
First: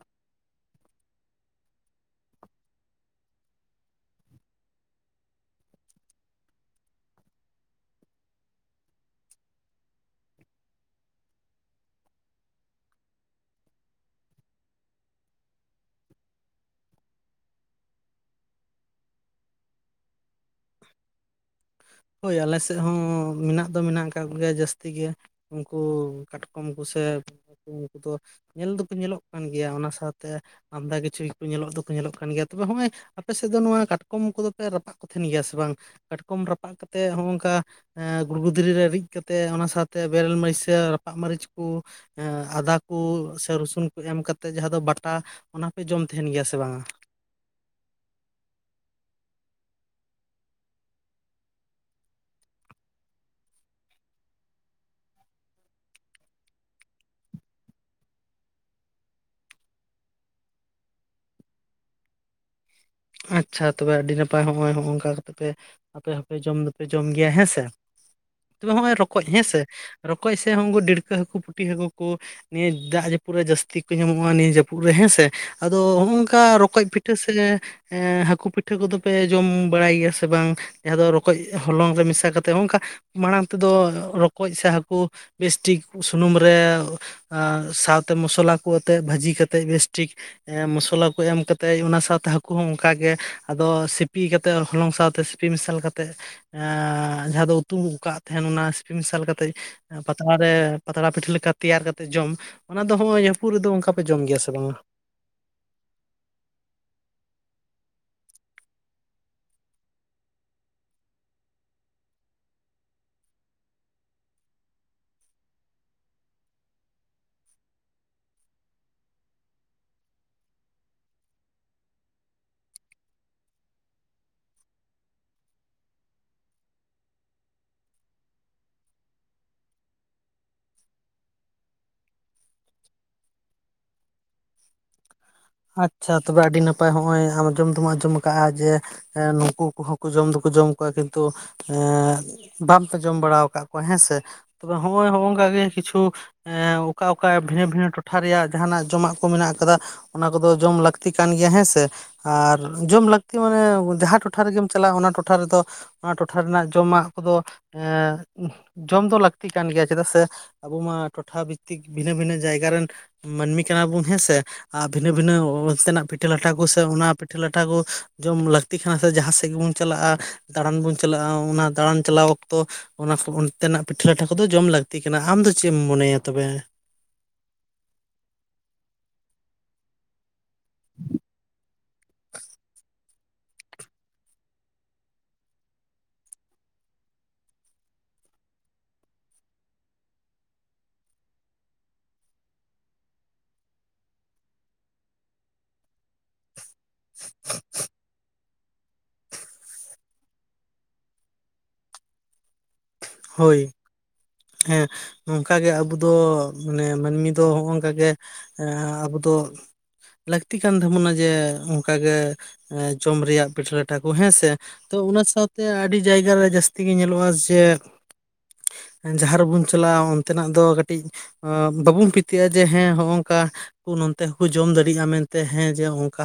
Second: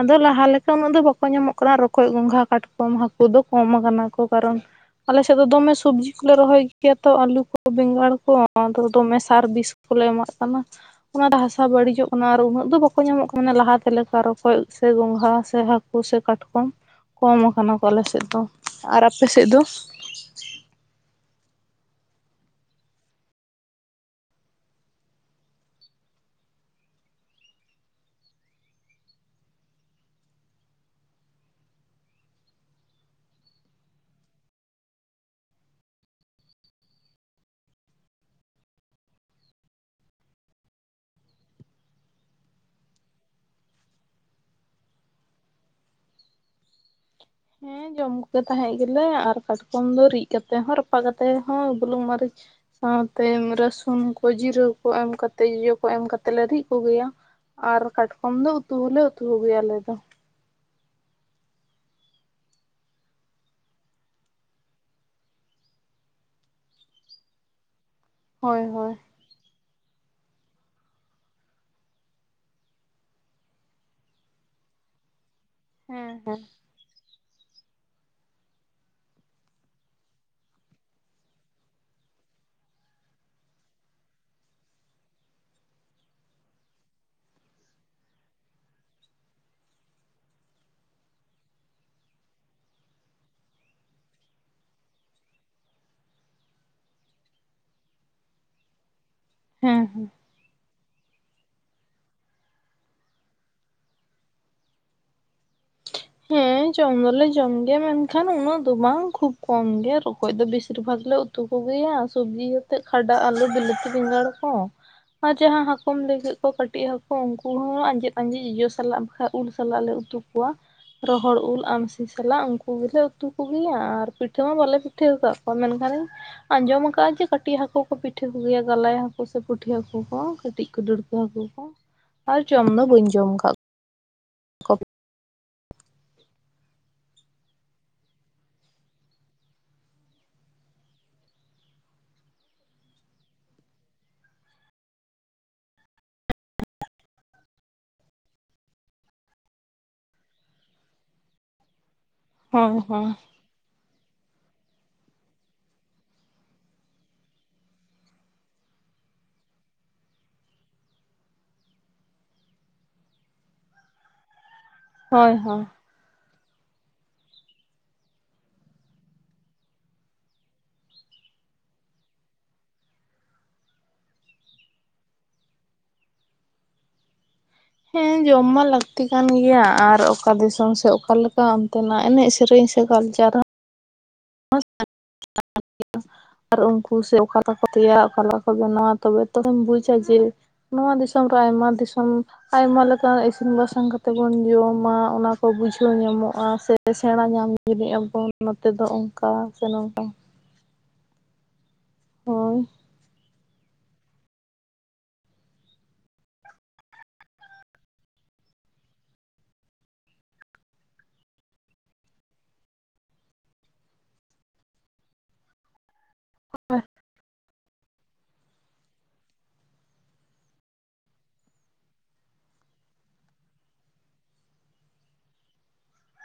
S1: ᱟᱫᱚ ᱞᱟᱦᱟ ᱞᱮᱠᱟ ᱩᱱᱟᱹᱜ ᱫᱚ ᱵᱟᱠᱚ ᱧᱟᱢᱚᱜ ᱠᱟᱱᱟ ᱨᱚᱠᱚᱡ ᱜᱚᱸᱜᱷᱟ ᱠᱟᱴᱠᱚᱢ ᱦᱟᱹᱠᱩ ᱫᱚ ᱠᱚᱢ ᱟᱠᱟᱱᱟ ᱠᱚ ᱠᱟᱨᱚᱱᱼᱼ ᱟᱞᱮ ᱥᱮᱫ ᱫᱚᱢᱮ ᱥᱚᱵᱽᱡᱤ ᱠᱚ ᱞᱮ ᱨᱚᱦᱚᱭ ᱜᱮᱭᱟ ᱛᱚ ᱟᱞᱩ ᱠᱚ ᱵᱮᱸᱜᱟᱲ ᱠᱚ ᱟᱫᱚ ᱫᱚᱢᱮᱼᱼ ᱟᱨ ᱵᱤᱥ ᱠᱚᱞᱮ ᱮᱢᱟᱜ ᱠᱟᱱᱟ ᱾ ᱚᱱᱟ ᱦᱟᱥᱟ ᱵᱟᱹᱲᱤᱡᱚᱜ ᱠᱟᱱᱟ ᱟᱨ ᱩᱱᱟᱹᱜ ᱫᱚ ᱵᱟᱠᱚ ᱧᱟᱢᱚᱜ ᱠᱟᱱᱟ ᱞᱟᱦᱟᱛᱮ ᱞᱮᱠᱟ ᱨᱚᱠᱚᱡ ᱥᱮ ᱜᱚᱝᱜᱷᱟ ᱥᱮ ᱦᱟᱹᱠᱩ ᱼᱼ ᱥᱮ ᱠᱟᱴᱠᱚᱢ ᱠᱚᱢ ᱠᱟᱱᱟ ᱠᱚ ᱟᱞᱮ ᱥᱮᱫ ᱫᱚ ᱾ ᱟᱨ ᱟᱯᱮ ᱥᱮᱫ ᱫᱚ?
S2: ᱦᱳᱭ ᱟᱞᱮ ᱥᱮᱫ ᱦᱚᱸ ᱢᱮᱱᱟᱜ ᱫᱚ ᱢᱮᱱᱟᱜ ᱟᱠᱟᱫ ᱠᱚ ᱜᱮᱭᱟ ᱡᱟᱹᱥᱛᱤ ᱜᱮ ᱾ ᱩᱱᱠᱩ ᱠᱟᱴᱠᱚᱢ ᱠᱚ ᱥᱮ ᱩᱱᱠᱩ ᱫᱚᱼᱼ ᱧᱮᱞ ᱫᱚᱠᱚ ᱧᱮᱞᱚᱜ ᱠᱟᱱ ᱜᱮᱭᱟ ᱚᱱᱟ ᱥᱟᱶᱛᱮᱼᱼ ᱟᱢᱫᱟ ᱠᱤᱪᱷᱩ ᱜᱮᱠᱚ ᱧᱮᱞᱚᱜ ᱫᱚ ᱠᱚ ᱧᱮᱞᱚᱜ ᱠᱟᱱ ᱜᱮᱭᱟ, ᱛᱚᱵᱮ ᱦᱚᱸᱜᱼᱚᱭ ᱟᱯᱮ ᱥᱮᱫ ᱫᱚ ᱱᱚᱣᱟ ᱠᱟᱴᱠᱚᱢ ᱠᱚᱫᱚ ᱯᱮ ᱨᱟᱯᱟᱜᱼᱼ ᱠᱚ ᱛᱟᱦᱮᱱ ᱜᱮᱭᱟ ᱥᱮ ᱵᱟᱝ? ᱠᱟᱴᱠᱚᱢ ᱨᱟᱯᱟᱜ ᱠᱟ ᱠᱟᱛᱮᱫ ᱦᱚᱸᱜᱼᱚᱝᱠᱟ ᱼᱼ ᱜᱩᱲᱜᱩ ᱫᱷᱤᱨᱤ ᱨᱮ ᱨᱤᱫ ᱠᱟᱛᱮᱜ ᱚᱱᱟ ᱥᱟᱶᱛᱮ ᱵᱮᱨᱮᱞ ᱢᱟᱹᱨᱤᱪ ᱥᱮ ᱨᱟᱯᱟᱜ ᱢᱟᱹᱨᱤᱪ ᱠᱩᱼᱼ ᱟᱫᱟ ᱠᱩ ᱥᱮ ᱨᱚᱥᱩᱱ ᱠᱩ ᱮᱢ ᱠᱟᱛᱮᱜ ᱡᱟᱦᱟᱸ ᱫᱚ ᱵᱟᱴᱟ ᱚᱱᱟ ᱯᱮ ᱡᱚᱢ ᱛᱟᱦᱮᱱ ᱜᱮᱭᱟ ᱥᱮ ᱵᱟᱝᱼᱟ ᱾
S1: ᱦᱮᱸ ᱡᱚᱢ ᱠᱚ ᱛᱟᱦᱮᱸᱜ ᱜᱮᱞᱮ ᱟᱨ ᱠᱟᱴᱠᱚᱢ ᱫᱚ ᱨᱤᱫ ᱠᱟᱛᱮ ᱦᱚᱸ ᱨᱟᱯᱟᱜ ᱠᱟᱛᱮ ᱦᱚᱸ ᱵᱩᱞᱩᱝ ᱢᱟᱹᱨᱤᱪ ᱼᱼ ᱥᱟᱶᱛᱮ ᱨᱟᱹᱥᱩᱱ ᱠᱚ ᱡᱤᱨᱟᱹ ᱠᱩ ᱮᱢ ᱠᱟᱛᱮ ᱡᱚᱡᱚ ᱠᱚ ᱮᱢ ᱠᱟᱛᱮᱜ ᱞᱮ ᱨᱤᱫ ᱠᱚ ᱜᱮᱭᱟ ᱾ ᱟᱨ ᱠᱟᱴᱠᱚᱢ ᱫᱚ ᱩᱛᱩ ᱦᱚᱸ ᱞᱮ ᱩᱛᱩ ᱠᱚ ᱜᱮᱭᱟ ᱟᱞᱮ ᱫᱚ ᱾
S2: ᱟᱪᱪᱷᱟ ᱛᱚᱵᱮ ᱟᱹᱰᱤ ᱱᱟᱯᱟᱭ ᱱᱚᱜᱼᱚᱭ ᱱᱚᱜᱼᱚᱭ ᱱᱚᱝᱠᱟ ᱠᱟᱛᱮ ᱯᱮᱼᱼ ᱟᱯᱮ ᱦᱚᱸ ᱯᱮ ᱡᱚᱢ ᱫᱚ ᱯᱮ ᱡᱚᱢ ᱜᱮᱭᱟ ᱦᱮᱸ ᱥᱮ
S1: ᱦᱳᱭ
S2: ᱛᱚᱵᱮ
S1: ᱦᱳᱭ
S2: ᱦᱚᱸᱜᱼᱚᱭ ᱨᱚᱠᱚᱡ ᱦᱮᱸ ᱥᱮ ᱼᱼ ᱨᱚᱠᱚᱡ ᱥᱮ ᱦᱚᱸ ᱩᱱᱠᱩ ᱰᱟᱹᱲᱠᱟᱹ ᱦᱟᱹᱠᱩ ᱯᱩᱴᱷᱤ ᱦᱟᱹᱠᱩ ᱠᱩ ᱼᱼ ᱱᱤᱭᱟᱹ ᱫᱟᱜ ᱡᱟᱹᱯᱩᱫ ᱨᱮ ᱡᱟᱹᱥᱛᱤ ᱠᱚ ᱧᱟᱢᱚᱜᱼᱟ ᱱᱤᱭᱟᱹ ᱡᱟᱹᱯᱩᱫ ᱨᱮ ᱦᱮᱸ ᱥᱮ ᱾ ᱟᱫᱚ
S1: ᱦᱮᱸ
S2: ᱦᱚᱜᱼᱚᱝᱠᱟ
S1: ᱦᱮᱸ
S2: ᱨᱚᱠᱚᱡ ᱯᱤᱴᱷᱟᱹ ᱥᱮ ᱼᱼ ᱦᱟᱹᱠᱩ ᱯᱤᱴᱷᱟᱹ ᱠᱚᱫᱚ ᱯᱮ ᱡᱚᱢ ᱵᱟᱲᱟᱭ ᱜᱮᱭᱟ ᱥᱮ ᱵᱟᱝ? ᱡᱟᱦᱟᱸ ᱫᱚ ᱨᱚᱠᱚᱡ ᱦᱚᱞᱚᱝ ᱨᱮ ᱢᱮᱥᱟ ᱠᱟᱛᱮ ᱚᱝᱠᱟ ᱼᱼ ᱢᱟᱲᱟᱝ ᱛᱮ ᱫᱚ ᱨᱚᱠᱚᱡ ᱥᱮ ᱦᱟᱹᱠᱩ ᱵᱮᱥ ᱴᱷᱤᱠ ᱥᱩᱱᱩᱢ ᱨᱮ ᱼᱼ ᱟᱨ ᱥᱟᱶᱛᱮ ᱢᱚᱥᱞᱟ ᱠᱚ ᱟᱛᱮᱫ ᱵᱷᱟᱹᱡᱤ ᱠᱟᱛᱮᱫ ᱵᱮᱥ ᱴᱷᱤᱠ ᱼᱼ ᱢᱚᱥᱞᱟ ᱠᱚ ᱮᱢ ᱠᱟᱛᱮᱜ ᱚᱱᱟ ᱥᱟᱶᱛᱮ ᱼᱼ ᱦᱟᱹᱠᱩ ᱦᱚᱸ ᱚᱱᱠᱟ ᱜᱮ ᱟᱫᱚ ᱥᱤᱯᱤ ᱠᱟᱛᱮᱫ ᱦᱚᱞᱚᱝ ᱥᱟᱶᱛᱮ ᱥᱤᱯᱤ ᱢᱮᱥᱟᱞ ᱠᱟᱛᱮᱫ ᱼᱼ ᱮᱸᱻ ᱡᱟᱦᱟᱸ ᱫᱚ ᱩᱛᱩᱣ ᱠᱟᱜ ᱛᱟᱦᱮᱱ ᱚᱱᱟ ᱥᱤᱯᱤ ᱢᱮᱥᱟᱞ ᱠᱟᱛᱮ
S1: ᱦᱮᱸ ᱦᱮᱸ
S2: ᱯᱟᱛᱼᱼ ᱨᱮ ᱯᱟᱛᱲᱟ ᱯᱤᱴᱷᱟᱹ ᱞᱮᱠᱟ ᱛᱮᱭᱟᱨ ᱠᱟᱛᱮᱫ ᱡᱚᱢ, ᱚᱱᱟ ᱫᱚ ᱦᱚᱸᱜᱼᱚᱭ ᱡᱟᱹᱯᱩᱫ ᱨᱮᱫᱚ ᱚᱱᱠᱟ ᱯᱮ ᱡᱚᱢ ᱜᱮᱭᱟ ᱥᱮ ᱵᱟᱝᱟ?
S1: ᱦᱮᱸ ᱡᱚᱢ ᱫᱚᱞᱮ ᱡᱚᱢ ᱜᱮᱭᱟ ᱢᱮᱱᱠᱷᱟᱱ ᱩᱱᱟᱹᱜ ᱫᱚ ᱵᱟᱝ ᱠᱷᱩᱵ ᱠᱚᱢ ᱜᱮ ᱨᱚᱠᱚᱡ ᱫᱚ ᱵᱮᱥᱤᱨ ᱵᱷᱟᱜᱽ ᱞᱮ ᱼᱼ ᱩᱛᱩ ᱠᱚ ᱜᱮᱭᱟ ᱥᱚᱵᱽᱡᱤ ᱟᱛᱮᱜ ᱠᱷᱟᱰᱟ ᱟᱹᱞᱩ ᱵᱤᱞᱟᱹᱛᱤ ᱵᱮᱸᱜᱟᱲ ᱠᱚ ᱾ ᱟᱨ ᱡᱟᱦᱟᱸ ᱦᱟᱠᱩᱢ ᱞᱟᱹᱭ ᱠᱮᱫ ᱠᱚ ᱠᱟᱹᱴᱤᱡ ᱦᱟᱠᱩ ᱩᱝᱠᱩ ᱦᱚᱸ ᱟᱸᱡᱮᱫ ᱟᱸᱡᱮᱫ ᱡᱚᱡᱚ ᱥᱟᱞᱟᱜ ᱠᱷᱟᱡ ᱩᱞ ᱥᱟᱞᱟᱜ ᱞᱮ ᱩᱛᱩ ᱠᱚᱣᱟ᱾ ᱨᱚᱦᱚᱲ ᱩᱞ ᱟᱢᱥᱤ ᱥᱟᱞᱟᱜ ᱩᱝᱠᱩ ᱜᱮᱞᱮ ᱩᱛᱩ ᱠᱚᱜᱮᱭᱟ ᱟᱨ ᱯᱤᱴᱷᱟᱹ ᱢᱟ ᱵᱟᱞᱮ ᱯᱤᱴᱷᱟᱹᱣ ᱠᱟᱫ ᱠᱚᱣᱟ ᱢᱮᱱᱠᱷᱟᱱ ᱟᱸᱡᱚᱢ ᱟᱠᱟᱜ-ᱟᱹᱧ ᱡᱮ ᱠᱟᱹᱴᱤᱡ ᱦᱟᱹᱠᱩ ᱠᱚ ᱯᱤᱴᱷᱟᱹ ᱠᱚᱜᱮᱭᱟ ᱜᱟᱞᱟᱭ ᱦᱟᱹᱠᱩ ᱥᱮ ᱯᱩᱴᱷᱤ ᱦᱟᱹᱠᱩ ᱠᱚ ᱠᱟᱹᱴᱤᱡ ᱠᱚ ᱫᱟᱹᱲ ᱦᱟᱹᱠᱩ ᱠᱚ ᱟᱨ ᱡᱚᱢ ᱫᱚ ᱵᱟᱹᱧ ᱡᱚᱢ ᱠᱟᱫ ᱠᱚᱣᱟ᱾ ᱠᱚ
S2: ᱟᱪᱪᱷᱟ ᱛᱚᱵᱮ ᱟᱹᱰᱤ ᱱᱟᱯᱟᱭ ᱦᱚᱸᱜᱼᱚᱭ ᱟᱢ ᱟᱸᱡᱚᱢ ᱫᱚᱢ ᱟᱸᱡᱚᱢ ᱠᱟᱜᱼᱟ ᱡᱮ ᱮᱸ ᱱᱩᱠᱩ ᱠᱚᱦᱚᱸ ᱠᱚ ᱡᱚᱢ ᱫᱚᱠᱚ ᱡᱚᱢ ᱠᱚᱣᱟ ᱠᱤᱱᱛᱩ ᱮᱸᱻ ᱵᱟᱢᱯᱮ ᱡᱚᱢ ᱵᱟᱲᱟ ᱠᱟᱜ ᱠᱚᱣᱟ ᱦᱮᱸᱥᱮ ᱛᱚᱵᱮ ᱦᱚᱸᱜᱼᱚᱭ ᱦᱚᱸᱜ-ᱚᱭ ᱦᱚᱸᱜ-ᱚᱝᱠᱟ ᱜᱮ ᱠᱤᱪᱷᱩ ᱮᱸᱻ ᱚᱠᱟ ᱚᱠᱟ ᱵᱷᱤᱱᱟᱹ ᱵᱷᱤᱱᱟᱹ ᱴᱚᱴᱷᱟ ᱨᱮᱭᱟᱜ ᱡᱟᱦᱟᱱᱟᱜ ᱡᱚᱢᱟᱜ ᱠᱚ ᱢᱮᱱᱟᱜ ᱟᱠᱟᱫᱟ᱾ ᱚᱱᱟ ᱠᱚᱫᱚ ᱡᱚᱢ ᱞᱟᱹᱠᱛᱤ ᱠᱟᱱ ᱜᱮᱭᱟ ᱦᱮᱸ ᱥᱮ ᱟᱨ
S1: ᱦᱳᱭ ᱦᱳᱭ
S2: ᱡᱚᱢ ᱞᱟᱹᱠᱛᱤ [unintelligible] ᱡᱟᱦᱟᱸ ᱴᱚᱴᱷᱟ ᱨᱮᱜᱮᱢ ᱪᱟᱞᱟᱜᱼᱟ ᱚᱱᱟ ᱴᱚᱴᱷᱟ ᱨᱮᱫᱚ ᱚᱱᱟ ᱴᱚᱴᱷᱟ ᱨᱮᱱᱟᱜ ᱡᱚᱢᱟᱜ ᱠᱚᱫᱚ ᱮᱸᱻ ᱡᱚᱢ ᱫᱚ ᱞᱟᱹᱠᱛᱤ ᱠᱟᱱ ᱜᱮᱭᱟ ᱪᱮᱫᱟᱜ ᱥᱮ ᱟᱵᱚ ᱢᱟ ᱴᱚᱴᱷᱟ ᱵᱷᱤᱛᱛᱤᱠ ᱵᱷᱤᱱᱟᱹ ᱵᱷᱤᱱᱟᱹ ᱡᱟᱭᱜᱟ ᱨᱮᱱ ᱢᱟᱹᱱᱢᱤ ᱠᱟᱱᱟ ᱵᱚᱱ ᱦᱮᱸᱥᱮ᱾ ᱟᱨ ᱵᱷᱤᱱᱟᱹ ᱵᱷᱤᱱᱟᱹ
S1: ᱦᱳᱭ ᱦᱳᱭ
S2: ᱚᱱᱛᱮᱱᱟᱜ ᱯᱤᱴ ᱯᱤᱴᱷᱟᱹ ᱞᱟᱴᱷᱟ ᱠᱚ ᱥᱮᱮ ᱚᱱᱟ ᱯᱤᱴᱷᱟᱹ ᱞᱟᱴᱷᱟ ᱠᱚ ᱡᱚᱢ ᱞᱟᱹᱠᱛᱤ ᱠᱟᱱᱟ ᱥᱮ ᱡᱟᱦᱟᱸ ᱥᱮᱫ ᱜᱮᱵᱚᱱ ᱪᱟᱞᱟᱜᱼᱟ ᱫᱟᱬᱟᱱ ᱵᱚᱱ ᱪᱟᱞᱟᱜᱼᱟ ᱚᱱᱟ ᱫᱟᱬᱟᱱ ᱪᱟᱞᱟᱣ ᱚᱠᱛᱚ ᱚᱱᱟ ᱠᱚ ᱚᱱᱛᱮᱱᱟᱜ ᱯᱤᱴᱷᱟᱹ ᱞᱟᱴᱷᱟ ᱠᱚᱫᱚ ᱡᱚᱢ ᱞᱟᱹᱠᱛᱤ ᱠᱟᱱᱟ ᱟᱢ ᱫᱚ ᱪᱮᱫ ᱮᱢ ᱢᱚᱱᱮᱭᱟ ᱛᱚᱵᱮ?
S1: ᱦᱮᱸ ᱡᱚᱢ ᱢᱟ ᱞᱟᱹᱠᱛᱤ ᱠᱟᱱ ᱜᱮᱭᱟ ᱟᱨ ᱚᱠᱟ ᱫᱤᱥᱚᱢ ᱥᱮᱡ ᱚᱠᱟᱞᱮᱠᱟ ᱚᱱᱛᱮᱱᱟᱜ ᱮᱱᱮᱡ ᱥᱮᱨᱮᱧ ᱥᱮ ᱠᱟᱞᱪᱟᱨ ᱦᱚᱸ [unintelligible] [unintelligible] ᱟᱨ ᱩᱝᱠᱩ ᱥᱮ ᱚᱠᱟ ᱞᱮᱠᱟ ᱠᱚ ᱛᱮᱭᱟᱨᱟ ᱚᱠᱟ ᱞᱮᱠᱟ ᱠᱚ ᱵᱮᱱᱟᱣᱟ ᱛᱚᱵᱮ ᱛᱚᱢ ᱵᱩᱡᱟ ᱡᱮ ᱱᱚᱣᱟ ᱫᱤᱥᱚᱢ ᱨᱮ ᱟᱭᱢᱟ ᱫᱤᱥᱚᱢ ᱟᱭᱢᱟ ᱞᱮᱠᱟᱱᱟᱜ ᱤᱥᱤᱱ ᱵᱟᱥᱟᱝ ᱠᱟᱛᱮ ᱵᱚᱱ ᱡᱚᱢᱟ ᱚᱱᱟ ᱠᱚ ᱵᱩᱡᱷᱟᱹᱣ ᱧᱟᱢᱚᱜᱼᱟ ᱥᱮ ᱥᱮᱬᱟ ᱧᱟᱢ ᱞᱟᱹᱜᱤᱫᱚᱜ-ᱟᱵᱚᱱ ᱱᱚᱛᱮ ᱫᱚ ᱚᱱᱠᱟ ᱥᱮ ᱱᱚᱝᱠᱟ᱾ ᱦᱳᱭ
S2: ᱦᱳᱭ ᱦᱮᱸ ᱱᱚᱝᱠᱟᱜᱮ ᱟᱵᱚ ᱫᱚ ᱢᱟᱱᱮ ᱢᱟᱹᱱᱢᱤ ᱫᱚ ᱦᱚᱸᱜᱼᱚᱝᱠᱟ ᱜᱮ ᱮᱸᱻ ᱟᱵᱚ ᱫᱚ ᱞᱟᱹᱠᱛᱤ ᱠᱟᱱ ᱛᱟᱵᱚᱱᱟ ᱡᱮ ᱚᱝᱠᱟᱜᱮ ᱮᱸᱻ ᱡᱚᱢ ᱨᱮᱭᱟᱜ ᱯᱤᱴᱷᱟᱹ ᱞᱟᱴᱷᱟ ᱠᱚ ᱦᱮᱸᱥᱮ ᱛᱚ ᱚᱱᱟ ᱥᱟᱶ ᱛᱮ ᱟᱹᱰᱤ ᱡᱟᱭᱜᱟ ᱨᱮ ᱡᱟᱹᱥᱛᱤ ᱜᱮ ᱧᱮᱞᱚᱜᱼᱟ ᱡᱮ ᱡᱟᱦᱟᱸ ᱨᱮᱵᱚᱱ ᱪᱟᱞᱟᱜᱼᱟ ᱚᱱᱛᱮᱱᱟᱜ ᱫᱚ ᱠᱟᱹᱴᱤᱡ ᱚᱸ ᱵᱟᱵᱚᱱ ᱯᱤᱛᱤᱭᱟᱹᱜᱼᱟ ᱡᱮ ᱦᱮᱸ ᱦᱚᱸᱜᱼᱚᱝᱠᱟ ᱩᱱ ᱚᱱᱛᱮ ᱦᱚᱸᱠᱚ ᱡᱚᱢ ᱫᱟᱲᱮᱭᱟᱜᱼᱟ ᱢᱮᱱᱛᱮ ᱦᱮᱸ ᱡᱮ ᱚᱝᱠᱟ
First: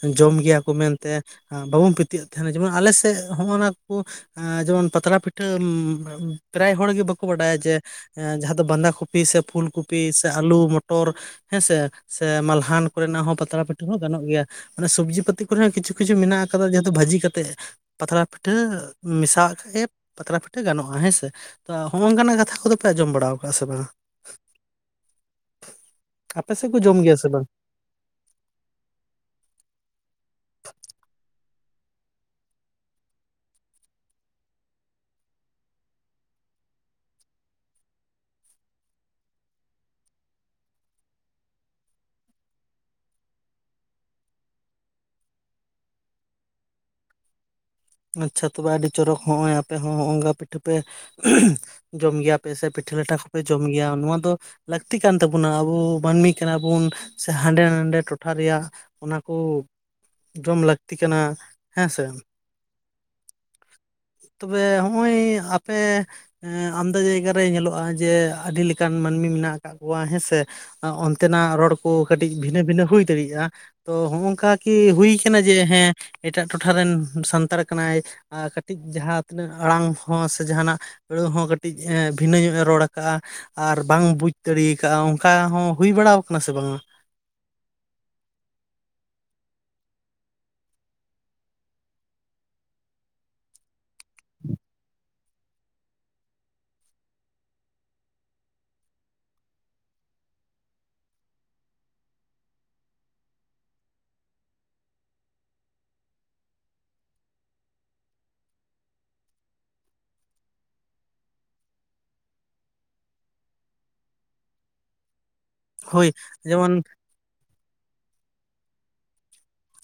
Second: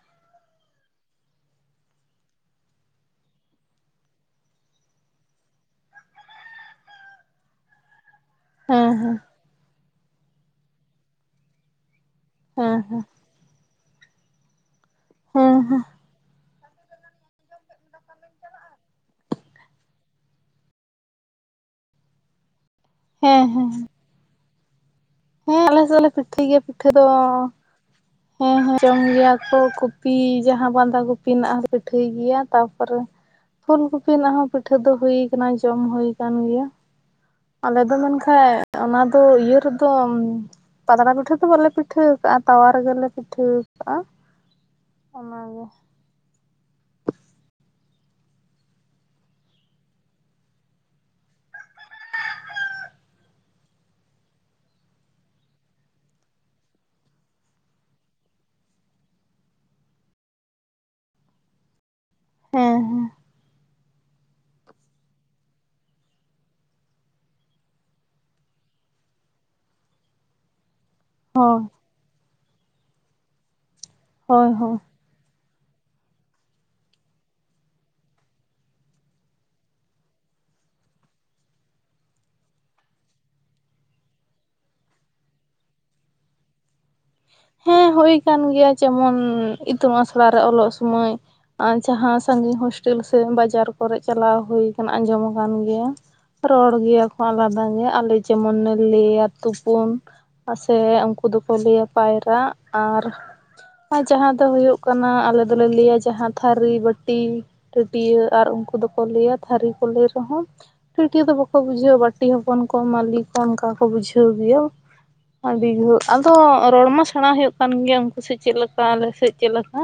S2: ᱦᱚᱸ ᱡᱚᱢ ᱜᱮᱭᱟ ᱠᱚ ᱢᱮᱱᱛᱮ ᱵᱟᱵᱚᱱ ᱯᱤᱛᱭᱟᱹᱜ ᱛᱟᱦᱮᱱᱟ ᱡᱮᱢᱚᱱ ᱟᱞᱮ ᱥᱮᱫ ᱦᱚᱸᱜᱼᱚ ᱱᱟ ᱠᱚ ᱮᱸᱻ ᱡᱮᱢᱚᱱ ᱯᱟᱛᱲᱟ ᱯᱤᱴᱷᱟᱹ ᱯᱨᱟᱭ ᱦᱚᱲ ᱜᱮ ᱵᱟᱠᱚ ᱵᱟᱰᱟᱭᱟ ᱡᱮ ᱡᱟᱦᱟᱸ ᱫᱚ ᱵᱟᱸᱫᱷᱟ
S1: ᱦᱮᱸ ᱦᱮᱸ
S2: ᱠᱚᱯᱤ ᱥᱮ ᱯᱷᱩᱞ ᱠᱚᱯᱤ ᱯᱤ ᱥᱮ ᱟᱹᱞᱩ ᱢᱚᱴᱚᱨ ᱦᱮᱸᱥᱮ ᱥᱮ
S1: ᱦᱮᱸ
S2: ᱢᱟᱞᱦᱟᱱ
S1: ᱦᱮᱸ
S2: ᱠᱚᱨᱮᱱᱟᱜ ᱦᱚᱸ ᱯᱟᱛᱲᱟ ᱯᱤᱴᱷᱟᱹ ᱦᱚᱸ ᱜᱟᱱᱚᱜ ᱜᱮᱭᱟ᱾ ᱢᱟᱱᱮ ᱥᱚᱵᱽᱡᱤ ᱯᱟᱛᱤ
S1: ᱦᱮᱸ
S2: ᱠᱚᱨᱮ ᱦᱚᱸ
S1: ᱦᱮᱸ
S2: ᱠᱤᱪᱷᱩ ᱠᱤᱪᱷᱩ ᱢᱮᱱᱟᱜ ᱟᱠᱟ ᱠᱟᱫᱟ ᱡᱮᱦᱮᱛᱩ ᱵᱷᱟᱹᱡᱤ ᱠᱟᱛᱮᱫ ᱯᱟᱛᱲᱟ ᱯᱤᱴᱷᱟᱹ ᱢᱮᱥᱟᱜ ᱠᱷᱟᱡ ᱮ ᱯᱟᱛᱲᱟ ᱯᱤᱴᱷᱟᱹ ᱜᱟᱱᱚᱜᱼᱟ᱾ ᱦᱮᱸᱥᱮ ᱛᱚ, ᱦᱚᱸᱜᱼᱚᱝᱠᱟᱱᱟᱜ ᱠᱟᱛᱷᱟ ᱠᱚᱫᱚ ᱯᱮ ᱟᱸᱧᱚᱢ ᱵᱟᱲᱟᱣ
S1: ᱦᱮᱸ
S2: ᱠᱟᱜᱼᱟ ᱥᱮ
S1: ᱦᱮᱸ
S2: ᱵᱟᱝ?
S1: ᱦᱮᱸ ᱟᱞᱮ ᱥᱮᱫ ᱫᱚᱞᱮ ᱯᱤᱴᱷᱟᱹᱭ
S2: ᱟᱯᱮ
S1: ᱜᱮᱭᱟ
S2: ᱥᱮᱫ ᱠᱚ
S1: ᱯᱤᱴᱷᱟᱹ
S2: ᱡᱚᱢ
S1: ᱫᱚ᱾
S2: ᱜᱮᱭᱟ ᱥᱮ ᱵᱟᱝ?
S1: ᱦᱮᱸ ᱦᱮᱸ ᱡᱚᱢ ᱜᱮᱭᱟ ᱠᱚ ᱠᱚᱯᱤ ᱡᱟᱦᱟᱸ ᱵᱟᱸᱫᱷᱟ ᱠᱚᱯᱤ ᱨᱮᱱᱟᱜ ᱯᱤᱴᱷᱟᱹᱭ ᱜᱮᱭᱟ ᱛᱟᱯᱚᱨᱮ ᱯᱷᱩᱞ ᱠᱩᱯᱤ ᱨᱮᱱᱟᱜ ᱦᱚᱸ ᱯᱤᱴᱷᱟᱹ ᱫᱚ ᱦᱩᱭ ᱠᱟᱱᱟ ᱡᱚᱢ ᱦᱩᱭ ᱠᱟᱱ ᱜᱮᱭᱟ᱾ ᱟᱞᱮ ᱫᱚ ᱢᱮᱱᱠᱷᱟᱡ ᱚᱱᱟ ᱫᱚ ᱤᱭᱟᱹ ᱨᱮ ᱛᱚᱢ ᱯᱟᱛᱲᱟ ᱯᱤᱴᱷᱟᱹ ᱫᱚ ᱵᱟᱞᱮ ᱯᱤᱴᱷᱟᱹ ᱟᱠᱟᱟᱜᱼᱟ ᱛᱟᱣᱟ ᱨᱮᱜᱮᱞᱮ ᱯᱤᱴᱷᱟᱹᱣ ᱠᱟᱜᱼᱟ᱾ ᱚᱱᱟᱜᱮ
S2: ᱟᱪᱪᱷᱟ ᱛᱚᱵᱮ ᱟᱹᱰᱤ ᱪᱚᱨᱚᱠ ᱦᱚᱸᱜᱼᱚᱭ ᱟᱯᱮ ᱦᱚᱸᱜ-ᱚᱝᱠᱟ ᱯᱤᱴᱷᱟᱹ ᱯᱮ ᱡᱚᱢ ᱜᱮᱭᱟᱯᱮ ᱥᱮ ᱯᱤᱴᱷᱟᱹ ᱞᱟᱴᱷᱟ ᱠᱚᱯᱮ ᱡᱚᱢ ᱜᱮᱭᱟ ᱱᱚᱣᱟ ᱫᱚ ᱞᱟᱹᱠᱛᱤ ᱠᱟᱱ ᱛᱟᱵᱚᱱᱟ ᱟᱵᱚ ᱢᱟᱹᱱᱢᱤ ᱠᱟᱱᱟ ᱵᱚᱱ ᱥᱮ ᱦᱟᱸᱰᱮ ᱱᱟᱰᱮ ᱴᱚᱴᱷᱟ ᱨᱮᱭᱟᱜ ᱚᱱᱟ ᱠᱚ ᱡᱚᱢ ᱞᱟᱹᱠᱛᱤ ᱠᱟᱱᱟ ᱦᱮᱸᱥᱮ
S1: ᱦᱮᱸ ᱦᱮᱸ
S2: ᱛᱚᱵᱮ ᱦᱚᱜᱼᱚᱭ ᱟᱯᱮ ᱟᱢᱫᱟ ᱡᱟᱭᱜᱟ ᱨᱮ ᱧᱮᱞᱚᱜᱼᱟ ᱡᱮ ᱟᱹᱰᱤ ᱞᱮᱠᱟᱱ ᱢᱟᱹᱱᱢᱤ ᱢᱮᱱᱟᱜ ᱟᱠᱟᱜ ᱠᱚᱣᱟ ᱦᱮᱸᱥᱮ ᱛᱮᱱᱟᱜ
S1: ᱦᱳᱭ
S2: ᱨᱚᱲ ᱠᱚ ᱠᱟᱹᱴᱤᱡ ᱵᱷᱤᱱᱟᱹ ᱵᱷᱤᱱᱟᱹ ᱦᱩᱭ ᱫᱟᱲᱮᱭᱟᱜᱼᱟ ᱛᱚ ᱦᱚᱜᱼ ᱱᱚᱝᱠᱟ
S1: ᱦᱳᱭ ᱦᱳᱭ
S2: ᱠᱤ ᱦᱩᱭ ᱠᱟᱱᱟ ᱡᱮ ᱦᱮᱸ ᱮᱴᱟᱜ ᱴᱚᱴᱷᱟ ᱨᱮᱱ ᱥᱟᱱᱛᱟᱲ ᱠᱟᱱᱟᱭ ᱠᱟᱹᱴᱤᱡ ᱡᱟᱦᱟᱸ ᱛᱤᱱᱟᱹᱜ ᱟᱲᱟᱝ ᱦᱚᱸ ᱥᱮ ᱡᱟᱦᱟᱱᱟᱜ ᱟᱹᱲᱟᱹ ᱦᱚᱸ ᱠᱟᱹᱴᱤᱡ ᱵᱷᱤᱱᱟᱹ ᱧᱚᱜᱼ ᱮ ᱨᱚᱲ ᱟᱠᱟᱟᱜᱼᱟ ᱟᱨ ᱵᱟᱝ ᱵᱩᱡᱽ ᱫᱟᱲᱮᱠᱟᱟᱜᱼᱟ ᱚᱱᱠᱟ ᱦᱚᱸ ᱦᱩᱭ ᱵᱟᱲᱟᱣᱠ ᱥᱮ ᱵᱟᱝᱟ
S1: ᱦᱮᱸ ᱦᱩᱭ ᱠᱟᱱ ᱜᱮᱭᱟ ᱡᱮᱢᱚᱱ ᱤᱛᱩᱱ ᱟᱥᱲᱟ ᱨᱮ ᱚᱞᱚᱜ ᱥᱩᱢᱚᱭ ᱟᱨ ᱡᱟᱦᱟᱸ ᱥᱟᱹᱜᱤᱧ ᱦᱳᱥᱴᱮᱞ ᱥᱮ ᱵᱟᱡᱟᱨ ᱠᱚᱨᱮᱜ ᱪᱟᱞᱟᱣ ᱦᱩᱭᱠ ᱟᱸᱡᱚᱢ ᱟᱠᱟᱱ ᱜᱮᱭᱟ ᱨᱚᱲ ᱜᱮᱭᱟ ᱠᱚ ᱟᱞᱟᱫᱟ ᱜᱮ ᱟᱞᱮ ᱡᱮᱢᱚᱱ ᱞᱮ ᱞᱟᱹᱭᱟ ᱛᱩᱯᱩᱱ ᱥᱮ ᱩᱱᱠᱩ ᱫᱚᱠᱚ ᱞᱟᱹᱭᱟ ᱯᱟᱭᱨᱟᱜ ᱟᱨ ᱟᱨ ᱡᱟᱦᱟᱸ ᱫᱚ ᱦᱩᱭᱩᱜ ᱠᱟᱱᱟ ᱟᱞᱮ ᱫᱚᱞᱮ ᱞᱟᱹᱭᱟ ᱡᱟᱦᱟᱸ ᱛᱷᱟᱹᱨᱤ ᱵᱟᱹᱴᱤ ᱴᱟᱹᱴᱭᱟᱹ ᱟᱨ ᱩᱱᱠᱩ ᱫᱚᱠᱚ ᱞᱟᱹᱭᱟ ᱛᱷᱟᱹᱨᱤ ᱠᱚ ᱞᱟᱹᱭ ᱨᱮᱦᱚᱸ ᱟᱹᱴᱤᱭᱟᱹ ᱫᱚ ᱵᱟᱠᱚ ᱵᱩᱡᱷᱟᱹᱣᱟ ᱵᱟᱹᱴᱤ ᱦᱚᱯᱚᱱ ᱠᱚ ᱢᱟᱹᱞᱤᱠ ᱠᱚ ᱚᱱᱠᱟ ᱠᱚ ᱵᱩᱡᱷᱟᱹᱣ ᱜᱮᱭᱟ ᱟᱹᱰᱤ ᱡᱷᱚᱨ
S2: ᱦᱳᱭ
S1: ᱟᱫᱚ
S2: ᱡᱮᱢᱚᱱ
S1: ᱨᱚᱲᱢᱟ ᱥᱮᱬᱟ ᱦᱩᱭᱩᱜ ᱠᱟᱱ ᱜᱮᱭᱟ ᱩᱱᱠᱩ ᱥᱮ ᱪᱮᱫ ᱞᱮᱠᱟ ᱟᱞᱮ ᱥᱮᱫ ᱪᱮᱫ ᱞᱮᱠᱟ